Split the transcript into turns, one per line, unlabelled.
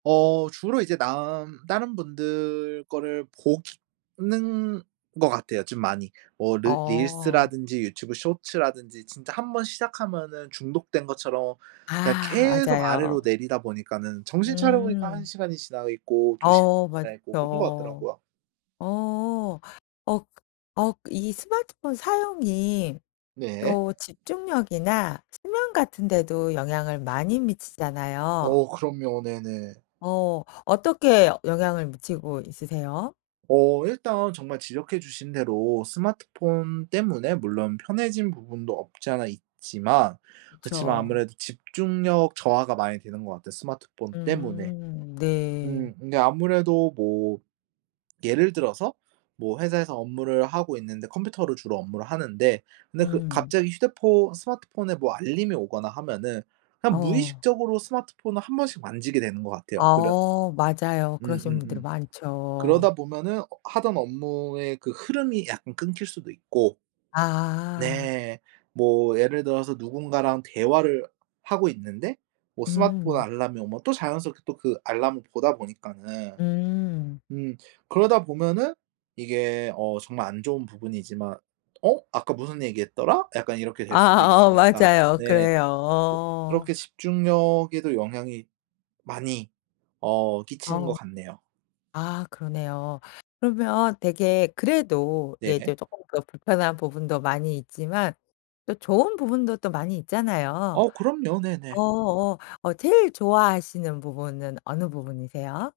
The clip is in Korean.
어 주로 이제 남 다른 분들 거를 보기 는 것 같아요, 좀 많이. 뭐 르
어.
릴스라든지 유튜브 쇼츠라든지 진짜 1 번 시작하면은 중독된 것처럼 그냥
아
계속
맞아요.
아래로 내리다 보니까는 정신 차려보니까 1
음.
시간이 지나 있고 2 시간
어
지나 있고 그런 것
맞죠.
같더라고요.
어 어. 어 어 이 스마트폰 사용이
네.
또 집중력이나 수면 같은 데도 영향을 많이 미치잖아요.
어 그럼요. 네네.
어. 어떻게 영향을 미치고 있으세요?
어 일단 정말 지적해 주신 대로 스마트폰 때문에 물론 편해진 부분도 없지 않아 있지만 그치만
그쵸.
아무래도 집중력 저하가 많이 되는 것 같아요, 스마트폰 때문에.
음 네.
음 근데 아무래도 뭐 예를 들어서 뭐 회사에서 업무를 하고 있는데 컴퓨터를 주로 업무를 하는데 근데 그
음.
갑자기 휴대폰 스마트폰에 뭐 알림이 오거나 하면은 그냥
어.
무의식적으로 스마트폰을 1 번씩 만지게 되는 것 같아요. 그런
어 맞아요. 그러시는 분들이
음음음.
많죠.
그러다 보면은 하던 업무의 그 흐름이 약간 끊길 수도 있고
아.
네. 뭐 예를 들어서 누군가랑 대화를 하고 있는데 뭐 스마트폰
음.
알람이 오면 또 자연스럽게 또 그 알람을 보다 보니까는
음.
음 그러다 보면은 이게 어 정말 안 좋은 부분이지만 '어 아까 무슨 얘기했더라?' 약간 이렇게 될 수도
아 어
있으니까.
맞아요.
네. 그
그래요. 어.
그렇게 집중력에도 영향이 많이 어 끼치는 것
어.
같네요.
아 그러네요. 그러면 되게 그래도
네.
예 이제 조금 더 불편한 부분도 많이 있지만 또 좋은 부분도 또 많이 있잖아요.
어 그럼요. 네네.
어어어 제일 좋아하시는 부분은 어느 부분이세요?